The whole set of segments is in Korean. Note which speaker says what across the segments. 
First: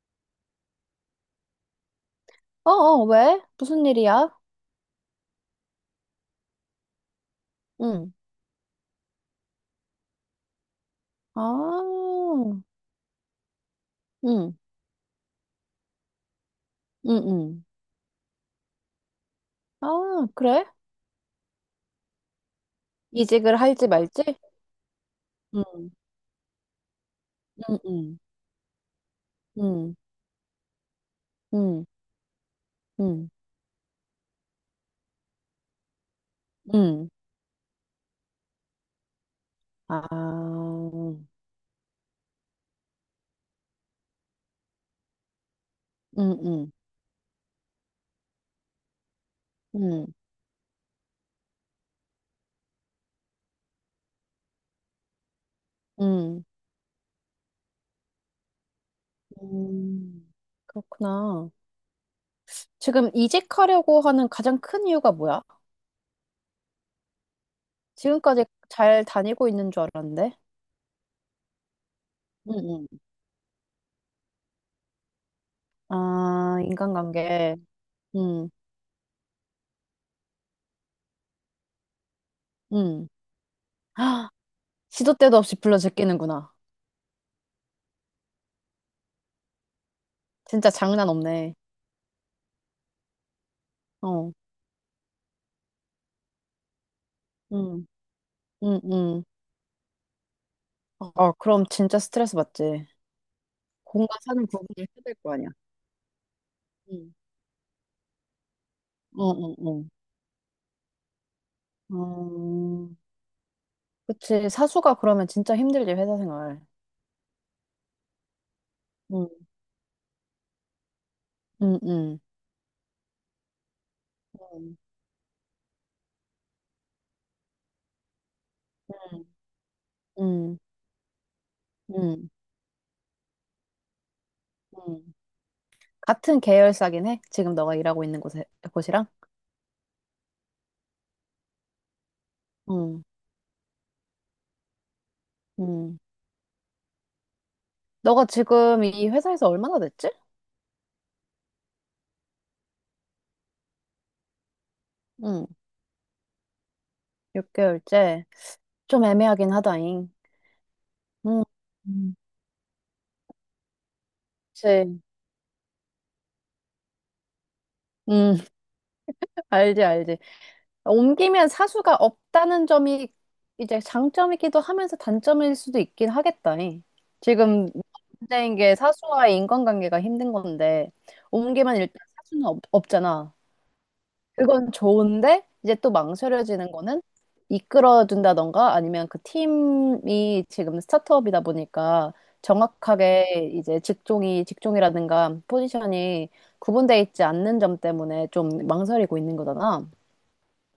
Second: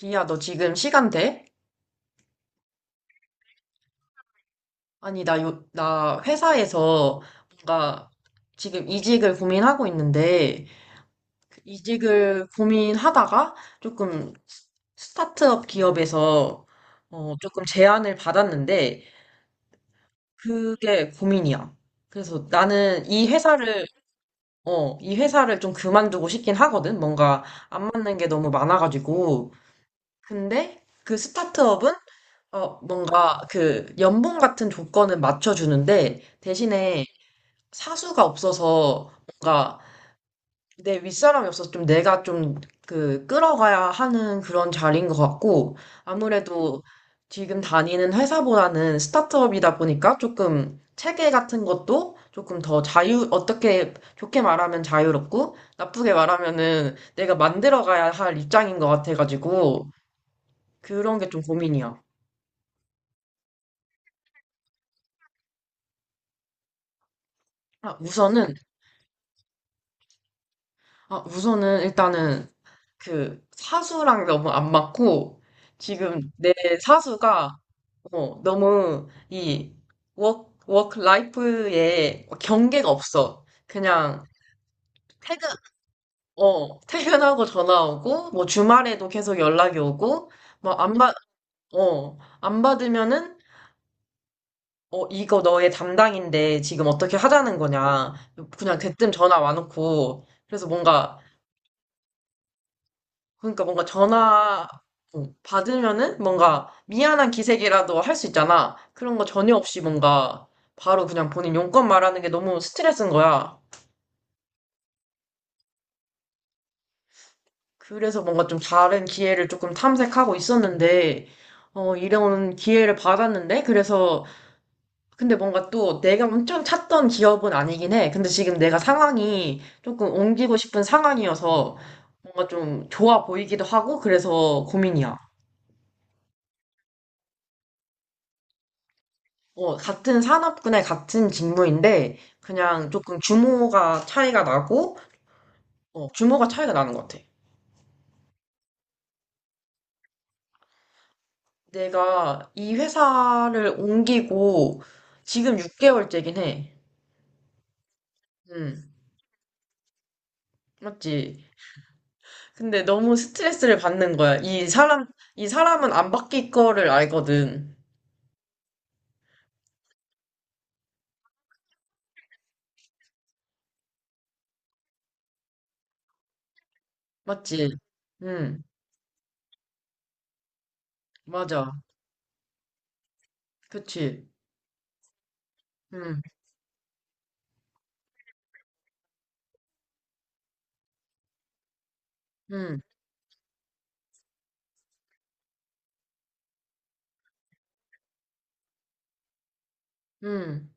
Speaker 1: 비야, 너 지금 시간 돼?
Speaker 2: 어, 어, 왜? 무슨 일이야?
Speaker 1: 아니, 나 회사에서 뭔가
Speaker 2: 응.
Speaker 1: 지금 이직을 고민하고 있는데, 그
Speaker 2: 아,
Speaker 1: 이직을 고민하다가 조금
Speaker 2: 응,
Speaker 1: 스타트업 기업에서
Speaker 2: 응,
Speaker 1: 조금
Speaker 2: 응.
Speaker 1: 제안을 받았는데,
Speaker 2: 아, 그래?
Speaker 1: 그게 고민이야. 그래서 나는 이
Speaker 2: 이직을
Speaker 1: 회사를,
Speaker 2: 할지 말지?
Speaker 1: 어, 이 회사를 좀
Speaker 2: 응,
Speaker 1: 그만두고 싶긴 하거든. 뭔가
Speaker 2: 응,
Speaker 1: 안 맞는
Speaker 2: 응,
Speaker 1: 게 너무 많아가지고.
Speaker 2: 응,
Speaker 1: 근데 그
Speaker 2: 응,
Speaker 1: 스타트업은
Speaker 2: 응,
Speaker 1: 뭔가 그 연봉 같은 조건은 맞춰주는데 대신에
Speaker 2: 응.
Speaker 1: 사수가 없어서 뭔가
Speaker 2: 아,
Speaker 1: 내
Speaker 2: 응,
Speaker 1: 윗사람이 없어서 좀 내가 좀 그 끌어가야 하는 그런 자리인 것 같고,
Speaker 2: 응,
Speaker 1: 아무래도 지금 다니는 회사보다는 스타트업이다
Speaker 2: 응,
Speaker 1: 보니까 조금 체계 같은 것도 조금 더 어떻게 좋게 말하면 자유롭고 나쁘게
Speaker 2: 응.
Speaker 1: 말하면은 내가 만들어가야 할 입장인 것 같아가지고
Speaker 2: 음,
Speaker 1: 그런 게 좀
Speaker 2: 그렇구나.
Speaker 1: 고민이야.
Speaker 2: 지금 이직하려고 하는 가장 큰 이유가 뭐야?
Speaker 1: 아,
Speaker 2: 지금까지
Speaker 1: 우선은
Speaker 2: 잘 다니고 있는 줄 알았는데?
Speaker 1: 아, 우선은 일단은
Speaker 2: 응, 응.
Speaker 1: 그 사수랑 너무 안 맞고, 지금 내
Speaker 2: 아,
Speaker 1: 사수가
Speaker 2: 인간관계. 응,
Speaker 1: 너무 이 워크 라이프에 경계가
Speaker 2: 응.
Speaker 1: 없어. 그냥
Speaker 2: 아, 시도 때도
Speaker 1: 퇴근,
Speaker 2: 없이 불러 제끼는구나.
Speaker 1: 퇴근하고 전화 오고 뭐 주말에도 계속 연락이 오고
Speaker 2: 진짜
Speaker 1: 뭐 안
Speaker 2: 장난
Speaker 1: 받,
Speaker 2: 없네.
Speaker 1: 어, 안 받으면은
Speaker 2: 어,
Speaker 1: 이거 너의 담당인데 지금 어떻게 하자는
Speaker 2: 음,
Speaker 1: 거냐. 그냥
Speaker 2: 음,
Speaker 1: 대뜸
Speaker 2: 음.
Speaker 1: 전화 와놓고. 그래서 뭔가
Speaker 2: 어, 그럼 진짜 스트레스 받지.
Speaker 1: 그러니까 뭔가
Speaker 2: 공과 사는 구분을
Speaker 1: 전화
Speaker 2: 해야 될 거 아니야.
Speaker 1: 받으면은 뭔가
Speaker 2: 음,
Speaker 1: 미안한 기색이라도 할 수 있잖아. 그런 거
Speaker 2: 어, 어,
Speaker 1: 전혀 없이
Speaker 2: 어.
Speaker 1: 뭔가 바로 그냥 본인 용건 말하는 게 너무
Speaker 2: 음,
Speaker 1: 스트레스인 거야.
Speaker 2: 그치. 사수가 그러면 진짜 힘들지, 회사 생활.
Speaker 1: 그래서 뭔가 좀 다른
Speaker 2: 음,
Speaker 1: 기회를 조금 탐색하고 있었는데,
Speaker 2: 음, 음,
Speaker 1: 이런 기회를 받았는데, 그래서,
Speaker 2: 음,
Speaker 1: 근데 뭔가 또 내가 엄청 찾던 기업은 아니긴 해. 근데 지금 내가
Speaker 2: 음,
Speaker 1: 상황이 조금 옮기고
Speaker 2: 음,
Speaker 1: 싶은 상황이어서
Speaker 2: 음.
Speaker 1: 뭔가 좀 좋아 보이기도 하고, 그래서
Speaker 2: 음.
Speaker 1: 고민이야.
Speaker 2: 같은 계열사긴 해? 지금 너가 일하고 있는 곳에, 곳이랑?
Speaker 1: 어, 같은 산업군의 같은 직무인데, 그냥
Speaker 2: 음,
Speaker 1: 조금 규모가 차이가 나고,
Speaker 2: 음.
Speaker 1: 규모가 차이가 나는 것 같아.
Speaker 2: 너가 지금 이 회사에서 얼마나 됐지?
Speaker 1: 내가 이 회사를 옮기고,
Speaker 2: 음,
Speaker 1: 지금 6개월째긴 해.
Speaker 2: 6개월째.
Speaker 1: 음,
Speaker 2: 좀 애매하긴 하다잉. 음,
Speaker 1: 맞지?
Speaker 2: 음.
Speaker 1: 근데 너무 스트레스를 받는 거야. 이
Speaker 2: 그치.
Speaker 1: 사람, 이 사람은 안 바뀔 거를 알거든.
Speaker 2: 음. 알지, 알지. 옮기면 사수가 없다는 점이 이제 장점이기도 하면서 단점일 수도 있긴 하겠다. 잉. 지금
Speaker 1: 맞지?
Speaker 2: 문제인
Speaker 1: 음,
Speaker 2: 게 사수와의 인간관계가 힘든 건데,
Speaker 1: 맞아.
Speaker 2: 옮기면 일단 사수는 없잖아.
Speaker 1: 그치?
Speaker 2: 그건 좋은데, 이제 또
Speaker 1: 음,
Speaker 2: 망설여지는 거는 이끌어준다던가 아니면 그 팀이 지금 스타트업이다 보니까
Speaker 1: 음,
Speaker 2: 정확하게 이제 직종이라든가 포지션이 구분돼 있지 않는 점 때문에 좀 망설이고 있는 거잖아.
Speaker 1: 음,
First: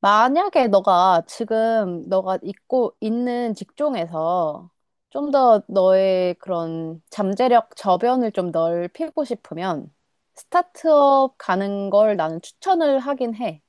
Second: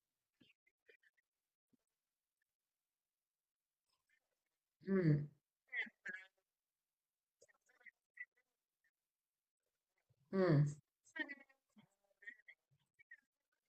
Speaker 2: 만약에 너가 지금 너가 있고 있는 직종에서
Speaker 1: 음,
Speaker 2: 좀 더 너의 그런 잠재력 저변을 좀 넓히고 싶으면
Speaker 1: 음.
Speaker 2: 스타트업 가는 걸 나는 추천을 하긴 해.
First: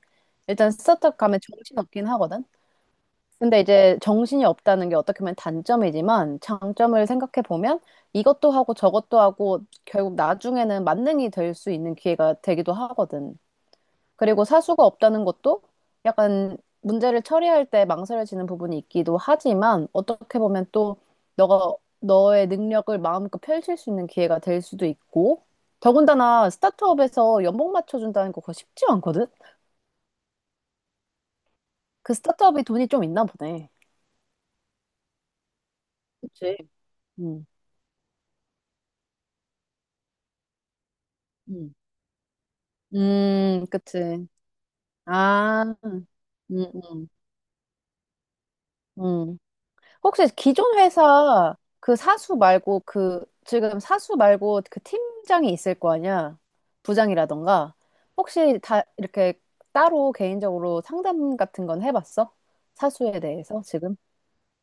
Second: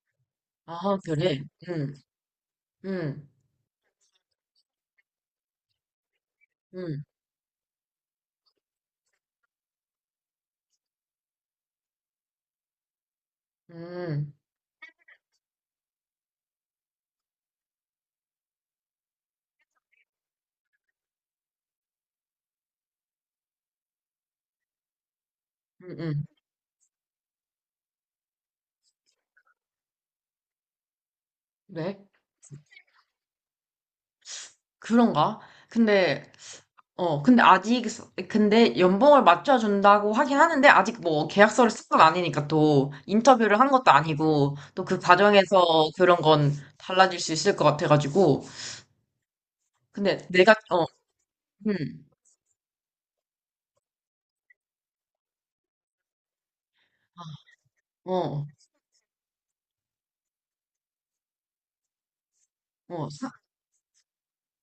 Speaker 2: 일단
Speaker 1: 아,
Speaker 2: 스타트업 가면
Speaker 1: 그래? 음,
Speaker 2: 정신없긴 하거든.
Speaker 1: 음,
Speaker 2: 근데 이제 정신이 없다는 게 어떻게 보면 단점이지만
Speaker 1: 음,
Speaker 2: 장점을 생각해 보면 이것도 하고 저것도 하고 결국 나중에는 만능이 될 수 있는 기회가 되기도 하거든.
Speaker 1: 음.
Speaker 2: 그리고 사수가 없다는 것도 약간 문제를 처리할 때 망설여지는 부분이 있기도 하지만 어떻게 보면 또 너가 너의 능력을 마음껏 펼칠 수 있는 기회가 될 수도 있고
Speaker 1: 음, 음.
Speaker 2: 더군다나 스타트업에서 연봉 맞춰준다는 거 그거 쉽지 않거든?
Speaker 1: 왜?
Speaker 2: 그 스타트업이 돈이 좀 있나 보네.
Speaker 1: 그런가? 근데,
Speaker 2: 그치.
Speaker 1: 근데
Speaker 2: 음,
Speaker 1: 아직, 근데 연봉을 맞춰준다고 하긴 하는데, 아직 뭐 계약서를
Speaker 2: 음,
Speaker 1: 쓴 건 아니니까 또 인터뷰를 한 것도
Speaker 2: 그치.
Speaker 1: 아니고, 또 그
Speaker 2: 아,
Speaker 1: 과정에서 그런 건
Speaker 2: 음,
Speaker 1: 달라질 수 있을 것 같아가지고.
Speaker 2: 음.
Speaker 1: 근데
Speaker 2: 혹시
Speaker 1: 내가,
Speaker 2: 기존 회사 그
Speaker 1: 음,
Speaker 2: 사수 말고 그 지금 사수 말고 그 팀장이 있을 거 아니야? 부장이라던가.
Speaker 1: 어,
Speaker 2: 혹시 다 이렇게 따로 개인적으로 상담 같은 건 해봤어?
Speaker 1: 어,
Speaker 2: 사수에
Speaker 1: 사-
Speaker 2: 대해서 지금?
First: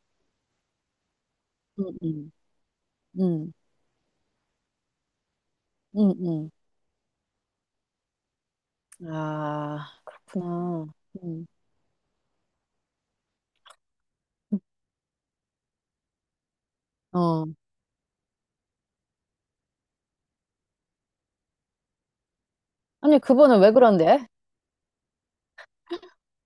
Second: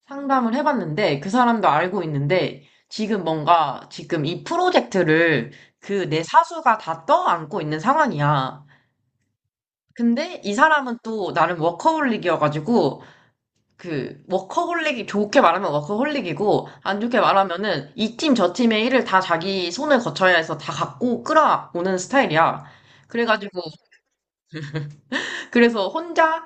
Speaker 1: 상담을 해봤는데, 그 사람도
Speaker 2: 응,
Speaker 1: 알고
Speaker 2: 응,
Speaker 1: 있는데, 지금
Speaker 2: 응,
Speaker 1: 뭔가, 지금 이 프로젝트를 그 내
Speaker 2: 응,
Speaker 1: 사수가 다 떠안고 있는 상황이야.
Speaker 2: 응. 아,
Speaker 1: 근데 이
Speaker 2: 그렇구나.
Speaker 1: 사람은 또
Speaker 2: 응,
Speaker 1: 나름 워커홀릭이어가지고, 그 워커홀릭이 좋게 말하면 워커홀릭이고 안 좋게
Speaker 2: 어.
Speaker 1: 말하면은 이 팀 저 팀의 일을 다 자기 손을 거쳐야 해서 다 갖고 끌어오는 스타일이야.
Speaker 2: 아니, 그분은
Speaker 1: 그래가지고
Speaker 2: 왜 그런데?
Speaker 1: 그래서 혼자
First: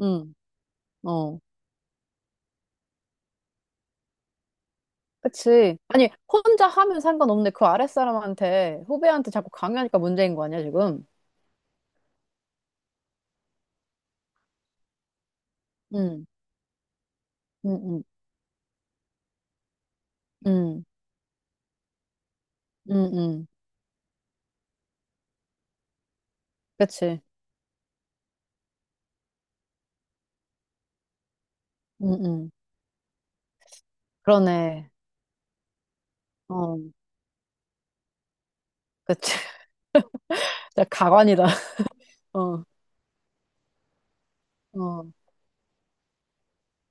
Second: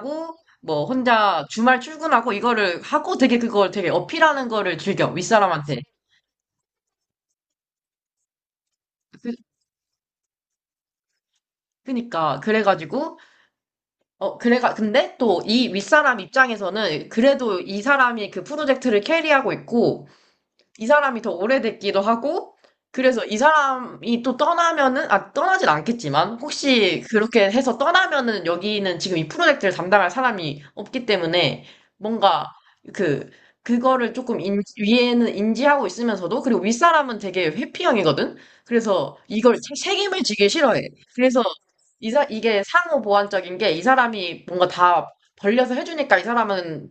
Speaker 2: 응,
Speaker 1: 뭐
Speaker 2: 어.
Speaker 1: 혼자 주말 출근하고, 이거를 하고 되게 그걸 되게 어필하는 거를 즐겨,
Speaker 2: 그치.
Speaker 1: 윗사람한테.
Speaker 2: 아니, 혼자 하면 상관없는데 그 아랫사람한테, 후배한테
Speaker 1: 그,
Speaker 2: 자꾸 강요하니까 문제인 거 아니야, 지금?
Speaker 1: 그니까 그래가지고 어 그래가 근데 또 이 윗사람
Speaker 2: 응,
Speaker 1: 입장에서는 그래도
Speaker 2: 응,
Speaker 1: 이
Speaker 2: 응.
Speaker 1: 사람이 그 프로젝트를 캐리하고 있고,
Speaker 2: 음,
Speaker 1: 이 사람이 더 오래됐기도 하고,
Speaker 2: 음,
Speaker 1: 그래서 이
Speaker 2: 음.
Speaker 1: 사람이 또 떠나면은, 아, 떠나진 않겠지만, 혹시
Speaker 2: 그치.
Speaker 1: 그렇게 해서 떠나면은 여기는 지금 이 프로젝트를 담당할 사람이 없기 때문에,
Speaker 2: 음,
Speaker 1: 뭔가
Speaker 2: 음.
Speaker 1: 그, 그거를
Speaker 2: 그러네.
Speaker 1: 위에는 인지하고 있으면서도, 그리고
Speaker 2: 어,
Speaker 1: 윗사람은 되게 회피형이거든? 그래서
Speaker 2: 그치.
Speaker 1: 이걸 책임을 지기 싫어해.
Speaker 2: 진짜
Speaker 1: 그래서
Speaker 2: 가관이다.
Speaker 1: 이게
Speaker 2: 어,
Speaker 1: 상호 보완적인 게 이 사람이 뭔가
Speaker 2: 어.
Speaker 1: 다 벌려서 해주니까 이 사람은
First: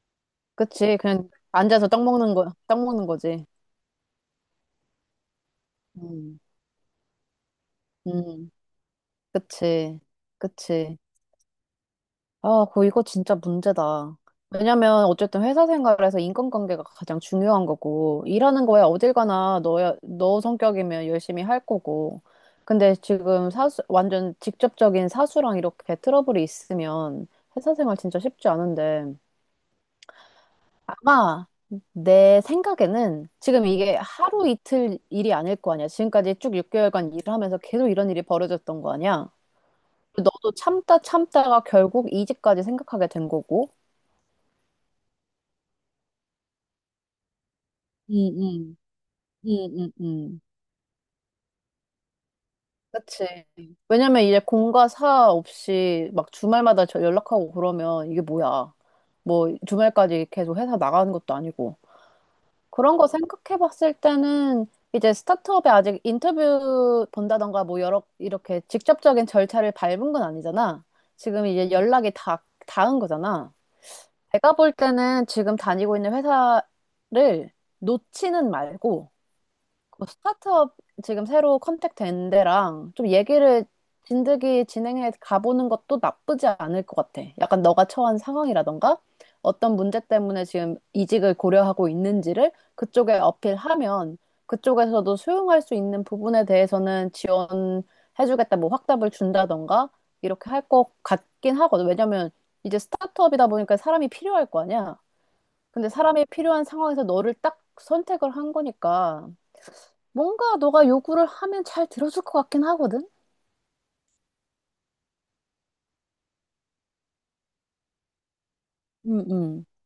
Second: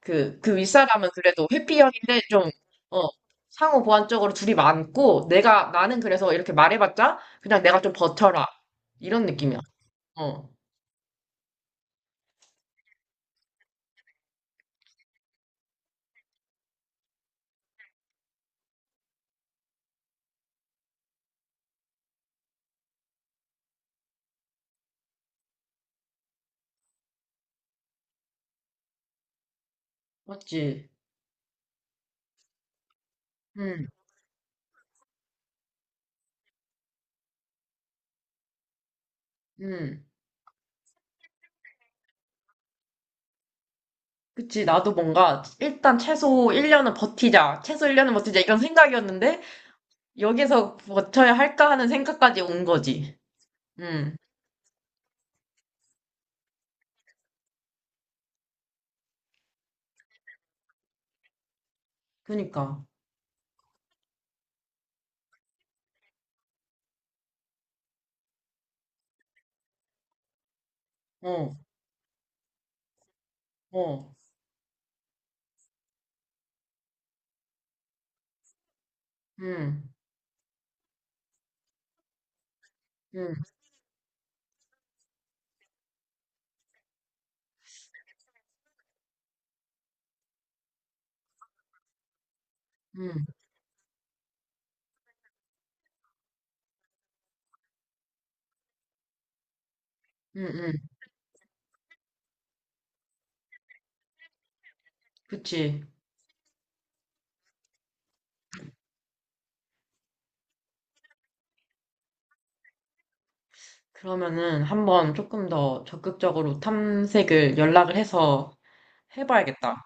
Speaker 1: 그
Speaker 2: 그치.
Speaker 1: 윗사람은
Speaker 2: 그냥
Speaker 1: 그래도
Speaker 2: 앉아서 떡
Speaker 1: 회피형인데
Speaker 2: 먹는
Speaker 1: 좀,
Speaker 2: 거, 떡
Speaker 1: 어,
Speaker 2: 먹는 거지.
Speaker 1: 상호 보완적으로 둘이 많고, 나는 그래서
Speaker 2: 음,
Speaker 1: 이렇게 말해봤자, 그냥 내가 좀 버텨라.
Speaker 2: 음.
Speaker 1: 이런 느낌이야.
Speaker 2: 그치.
Speaker 1: 어,
Speaker 2: 그치. 아, 그 이거 진짜 문제다. 왜냐면 어쨌든 회사 생활에서 인간관계가 가장 중요한 거고 일하는 거야 어딜 가나 너야 너 성격이면 열심히 할 거고. 근데 지금 사수 완전 직접적인 사수랑 이렇게 트러블이 있으면 회사 생활 진짜 쉽지 않은데
Speaker 1: 맞지?
Speaker 2: 아마 내 생각에는 지금
Speaker 1: 응,
Speaker 2: 이게 하루 이틀 일이 아닐 거 아니야. 지금까지 쭉 6개월간 일을 하면서 계속 이런 일이 벌어졌던 거 아니야.
Speaker 1: 응.
Speaker 2: 너도 참다 참다가 결국 이직까지 생각하게 된 거고.
Speaker 1: 그치, 나도 뭔가, 일단 최소 1년은 버티자. 최소 1년은
Speaker 2: 응,
Speaker 1: 버티자. 이런
Speaker 2: 응,
Speaker 1: 생각이었는데,
Speaker 2: 응, 응.
Speaker 1: 여기서 버텨야 할까 하는 생각까지 온 거지.
Speaker 2: 그치.
Speaker 1: 응,
Speaker 2: 왜냐면 이제 공과 사 없이 막 주말마다 저 연락하고 그러면 이게 뭐야. 뭐 주말까지 계속 회사 나가는 것도 아니고.
Speaker 1: 그니까.
Speaker 2: 그런 거 생각해 봤을 때는 이제 스타트업에 아직 인터뷰 본다던가 뭐 여러, 이렇게 직접적인 절차를 밟은 건 아니잖아. 지금
Speaker 1: 어,
Speaker 2: 이제 연락이 닿은 거잖아.
Speaker 1: 어,
Speaker 2: 내가 볼 때는 지금 다니고 있는 회사를 놓지는 말고
Speaker 1: 응,
Speaker 2: 그 스타트업 지금 새로 컨택 된 데랑 좀
Speaker 1: 응,
Speaker 2: 얘기를 진득이 진행해 가보는 것도 나쁘지 않을 것 같아. 약간 너가 처한 상황이라던가 어떤 문제 때문에 지금 이직을 고려하고 있는지를 그쪽에
Speaker 1: 응,
Speaker 2: 어필하면 그쪽에서도 수용할 수 있는 부분에 대해서는 지원해주겠다, 뭐 확답을 준다던가
Speaker 1: 응,
Speaker 2: 이렇게 할 것
Speaker 1: 응.
Speaker 2: 같긴 하거든. 왜냐면 이제 스타트업이다 보니까 사람이 필요할 거 아니야.
Speaker 1: 그치.
Speaker 2: 근데 사람이 필요한 상황에서 너를 딱 선택을 한 거니까. 뭔가 너가 요구를 하면 잘 들어줄 것 같긴 하거든?
Speaker 1: 그러면은 한번 조금 더 적극적으로 탐색을 연락을 해서
Speaker 2: 응, 응.
Speaker 1: 해봐야겠다.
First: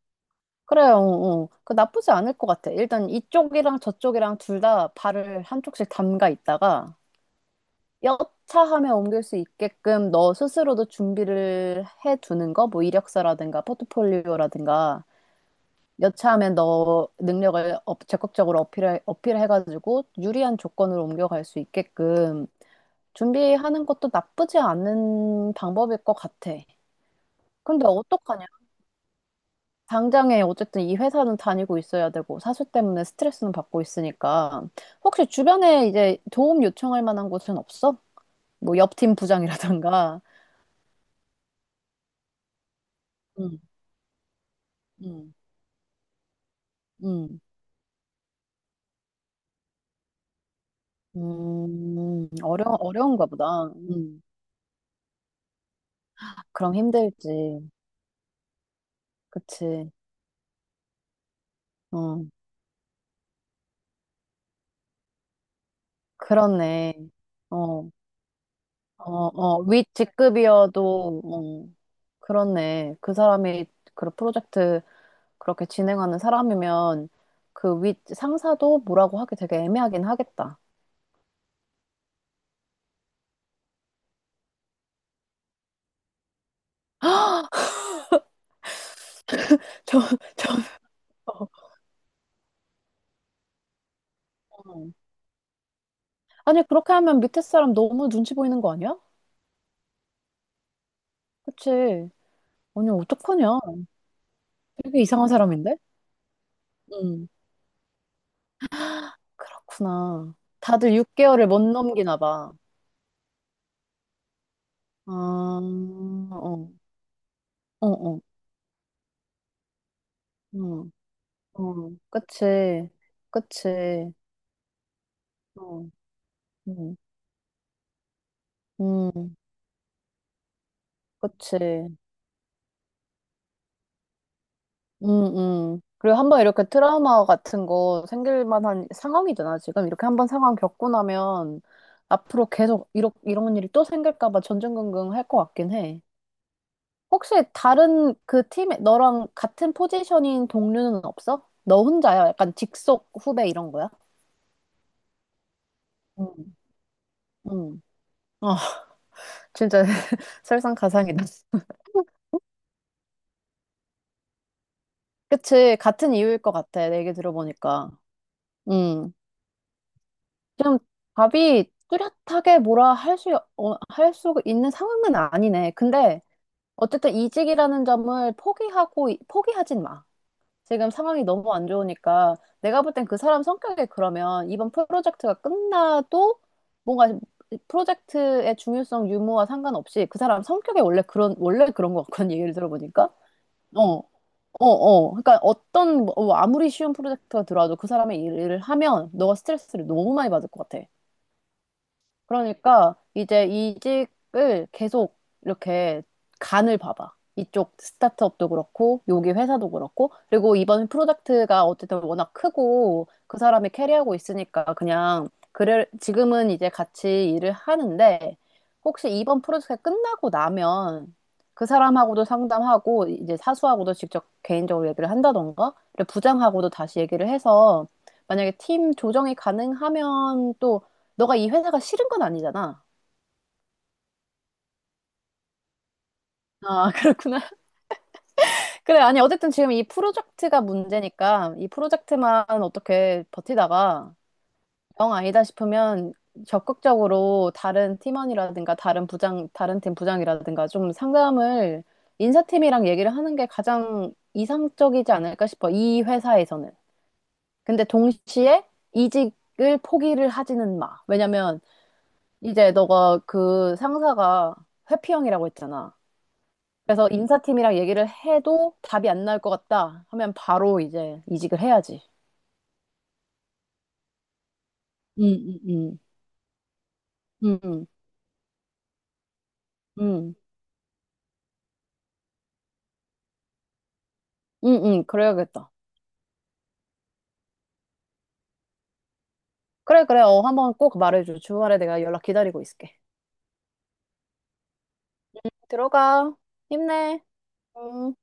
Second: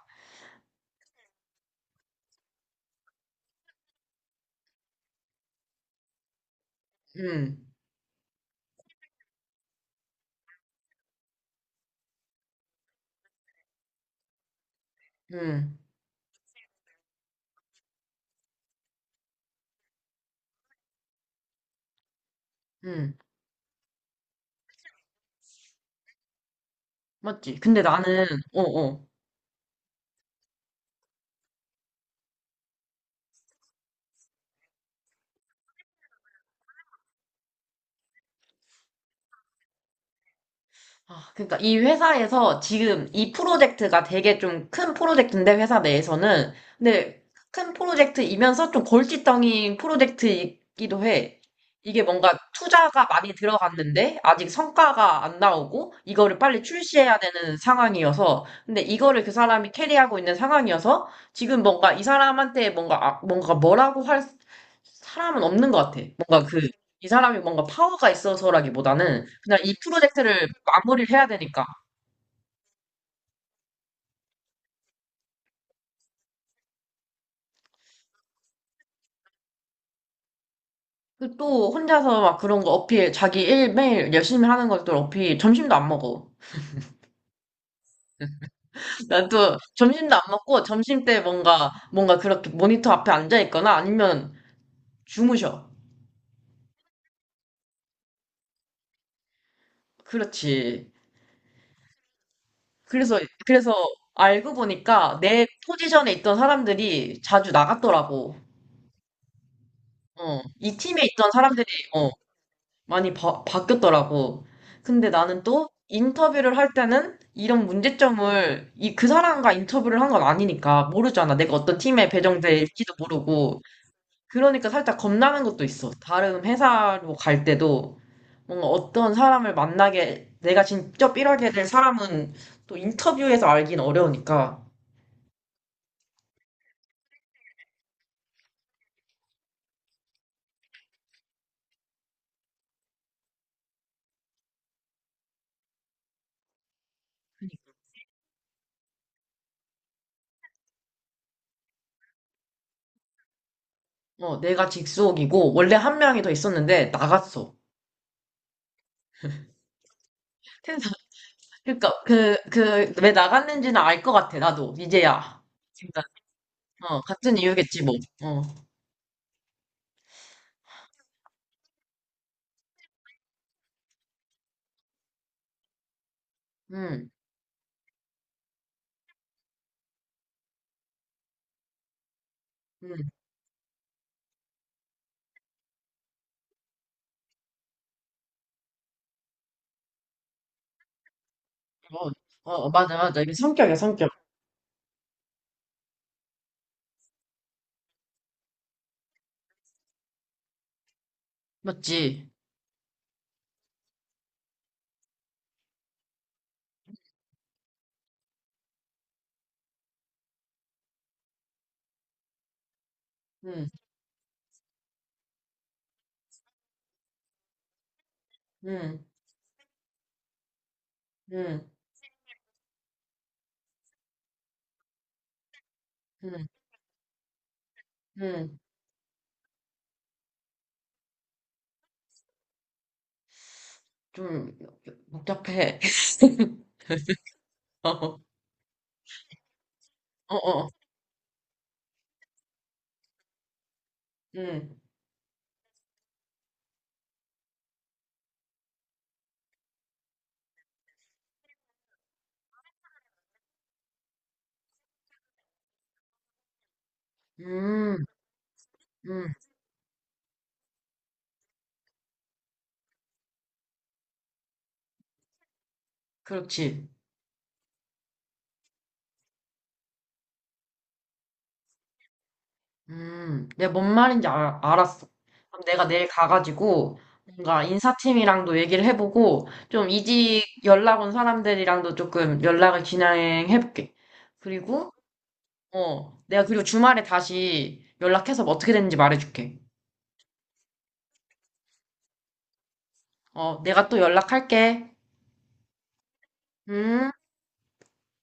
Speaker 2: 그래요, 어, 어. 그 나쁘지 않을 것 같아. 일단 이쪽이랑 저쪽이랑 둘 다 발을 한쪽씩 담가 있다가
Speaker 1: 음,
Speaker 2: 여차하면 옮길 수 있게끔 너 스스로도 준비를 해두는 거, 뭐 이력서라든가 포트폴리오라든가
Speaker 1: 응,
Speaker 2: 여차하면 너 능력을 적극적으로 어필해가지고 유리한 조건으로 옮겨갈 수 있게끔
Speaker 1: 응,
Speaker 2: 준비하는 것도 나쁘지 않은 방법일 것 같아.
Speaker 1: 맞지? 근데
Speaker 2: 근데
Speaker 1: 나는,
Speaker 2: 어떡하냐?
Speaker 1: 어, 어,
Speaker 2: 당장에 어쨌든 이 회사는 다니고 있어야 되고 사수 때문에 스트레스는 받고 있으니까 혹시 주변에 이제 도움 요청할 만한 곳은 없어? 뭐 옆 팀 부장이라던가.
Speaker 1: 아, 그러니까 이 회사에서 지금 이
Speaker 2: 음,
Speaker 1: 프로젝트가 되게 좀 큰
Speaker 2: 음,
Speaker 1: 프로젝트인데 회사 내에서는, 근데
Speaker 2: 음,
Speaker 1: 큰 프로젝트이면서 좀 골칫덩이 프로젝트이기도 해. 이게 뭔가
Speaker 2: 어려,
Speaker 1: 투자가
Speaker 2: 어려운가
Speaker 1: 많이
Speaker 2: 보다.
Speaker 1: 들어갔는데 아직 성과가 안 나오고 이거를 빨리
Speaker 2: 그럼
Speaker 1: 출시해야 되는
Speaker 2: 힘들지.
Speaker 1: 상황이어서, 근데 이거를 그 사람이
Speaker 2: 그치.
Speaker 1: 캐리하고 있는 상황이어서 지금 뭔가 이
Speaker 2: 어,
Speaker 1: 사람한테 뭔가 뭔가 뭐라고 할 사람은 없는 것 같아. 뭔가 그
Speaker 2: 그렇네.
Speaker 1: 이 사람이 뭔가
Speaker 2: 어,
Speaker 1: 파워가
Speaker 2: 어,
Speaker 1: 있어서라기보다는 그냥
Speaker 2: 어,
Speaker 1: 이
Speaker 2: 윗
Speaker 1: 프로젝트를 마무리를
Speaker 2: 직급이어도,
Speaker 1: 해야 되니까.
Speaker 2: 어, 그렇네. 그 사람이 그 프로젝트 그렇게 진행하는 사람이면 그 윗 상사도 뭐라고 하기 되게 애매하긴 하겠다.
Speaker 1: 그또 혼자서 막 그런 거 어필, 자기 일 매일 열심히 하는 것들 어필, 점심도 안 먹어. 난 또
Speaker 2: 저,
Speaker 1: 점심도 안
Speaker 2: 저,
Speaker 1: 먹고 점심 때 뭔가, 그렇게 모니터 앞에 앉아 있거나 아니면
Speaker 2: 어.
Speaker 1: 주무셔.
Speaker 2: 아니, 그렇게 하면 밑에 사람 너무 눈치 보이는 거 아니야?
Speaker 1: 그렇지.
Speaker 2: 그치. 아니,
Speaker 1: 그래서,
Speaker 2: 어떡하냐.
Speaker 1: 그래서 알고
Speaker 2: 되게
Speaker 1: 보니까
Speaker 2: 이상한
Speaker 1: 내
Speaker 2: 사람인데?
Speaker 1: 포지션에 있던 사람들이
Speaker 2: 응.
Speaker 1: 자주 나갔더라고.
Speaker 2: 그렇구나.
Speaker 1: 어, 이
Speaker 2: 다들
Speaker 1: 팀에 있던
Speaker 2: 6개월을 못
Speaker 1: 사람들이, 어,
Speaker 2: 넘기나 봐.
Speaker 1: 많이 바, 바뀌었더라고. 근데
Speaker 2: 아,
Speaker 1: 나는 또 인터뷰를
Speaker 2: 어,
Speaker 1: 할 때는 이런
Speaker 2: 어, 어,
Speaker 1: 문제점을 이, 그 사람과 인터뷰를 한 건 아니니까
Speaker 2: 어,
Speaker 1: 모르잖아. 내가 어떤
Speaker 2: 어.
Speaker 1: 팀에
Speaker 2: 그치.
Speaker 1: 배정될지도 모르고.
Speaker 2: 그치.
Speaker 1: 그러니까 살짝 겁나는 것도
Speaker 2: 어,
Speaker 1: 있어. 다른
Speaker 2: 음,
Speaker 1: 회사로 갈 때도 뭔가 어떤
Speaker 2: 음,
Speaker 1: 사람을 만나게, 내가 직접 일하게
Speaker 2: 그치.
Speaker 1: 될 사람은 또 인터뷰에서 알긴 어려우니까.
Speaker 2: 그리고 한번 이렇게 트라우마 같은 거 생길 만한 상황이잖아, 지금. 이렇게 한번 상황 겪고 나면 앞으로 계속 이런 일이 또 생길까 봐 전전긍긍 할 것 같긴 해. 혹시 다른 그 팀에 너랑 같은 포지션인 동료는 없어? 너 혼자야? 약간 직속 후배 이런 거야?
Speaker 1: 어, 내가 직속이고 원래 한 명이 더
Speaker 2: 음.
Speaker 1: 있었는데 나갔어.
Speaker 2: 음. 어, 진짜 설상가상이다.
Speaker 1: 그러니까 그 왜 나갔는지는 알 것 같아, 나도 이제야.
Speaker 2: 그치,
Speaker 1: 그러니까
Speaker 2: 같은 이유일 것 같아, 내 얘기
Speaker 1: 같은 이유겠지.
Speaker 2: 들어보니까. 음. 지금 답이 뚜렷하게 뭐라 할 수, 어, 할 수 있는 상황은 아니네. 근데
Speaker 1: 뭐어음음어어
Speaker 2: 어쨌든 이직이라는 점을 포기하진 마. 지금 상황이 너무 안 좋으니까 내가 볼 땐 그 사람 성격에 그러면 이번 프로젝트가 끝나도 뭔가 프로젝트의 중요성 유무와 상관없이 그 사람 성격에 원래 그런 것 같거든, 얘기를
Speaker 1: 맞아
Speaker 2: 들어보니까.
Speaker 1: 맞아, 이게 성격이야,
Speaker 2: 어.
Speaker 1: 성격.
Speaker 2: 어, 어. 그러니까 어떤, 뭐, 아무리 쉬운 프로젝트가 들어와도 그 사람의 일을 하면 너가 스트레스를 너무 많이 받을 것 같아.
Speaker 1: 맞지.
Speaker 2: 그러니까 이제 이직을 계속 이렇게 간을 봐봐. 이쪽 스타트업도 그렇고, 여기 회사도 그렇고, 그리고 이번 프로젝트가 어쨌든 워낙 크고, 그 사람이
Speaker 1: 음
Speaker 2: 캐리하고 있으니까 그냥, 그래, 지금은 이제 같이 일을 하는데,
Speaker 1: 음
Speaker 2: 혹시 이번 프로젝트가 끝나고 나면
Speaker 1: 음
Speaker 2: 그 사람하고도 상담하고, 이제 사수하고도 직접 개인적으로 얘기를 한다던가, 그리고
Speaker 1: 음
Speaker 2: 부장하고도 다시 얘기를 해서, 만약에
Speaker 1: 음
Speaker 2: 팀 조정이 가능하면 또 너가 이 회사가 싫은 건 아니잖아.
Speaker 1: 좀 복잡해.
Speaker 2: 아, 그렇구나. 그래, 아니, 어쨌든 지금 이 프로젝트가
Speaker 1: 어어어음음음
Speaker 2: 문제니까 이 프로젝트만 어떻게 버티다가 영 아니다 싶으면 적극적으로 다른 팀원이라든가 다른 부장, 다른 팀 부장이라든가 좀 상담을 인사팀이랑 얘기를 하는 게 가장 이상적이지 않을까 싶어. 이 회사에서는. 근데 동시에 이직을 포기를 하지는 마. 왜냐면 이제 너가 그 상사가 회피형이라고 했잖아.
Speaker 1: 그렇지.
Speaker 2: 그래서 인사팀이랑 얘기를 해도 답이 안 나올 것 같다 하면 바로 이제 이직을 해야지.
Speaker 1: 내가 뭔 말인지 알았어.
Speaker 2: 응응
Speaker 1: 그럼 내가
Speaker 2: 응,
Speaker 1: 내일 가가지고 뭔가
Speaker 2: 응,
Speaker 1: 인사팀이랑도 얘기를 해보고 좀
Speaker 2: 응,
Speaker 1: 이직 연락 온 사람들이랑도 조금 연락을 진행해볼게.
Speaker 2: 응,
Speaker 1: 그리고
Speaker 2: 응, 그래야겠다.
Speaker 1: 내가, 그리고 주말에 다시 연락해서 뭐 어떻게 됐는지 말해줄게.
Speaker 2: 그래, 그래. 어, 한번 꼭 말해줘. 주말에 내가 연락 기다리고 있을게.
Speaker 1: 내가 또 연락할게.
Speaker 2: 들어가.
Speaker 1: 음.
Speaker 2: 힘내. 응.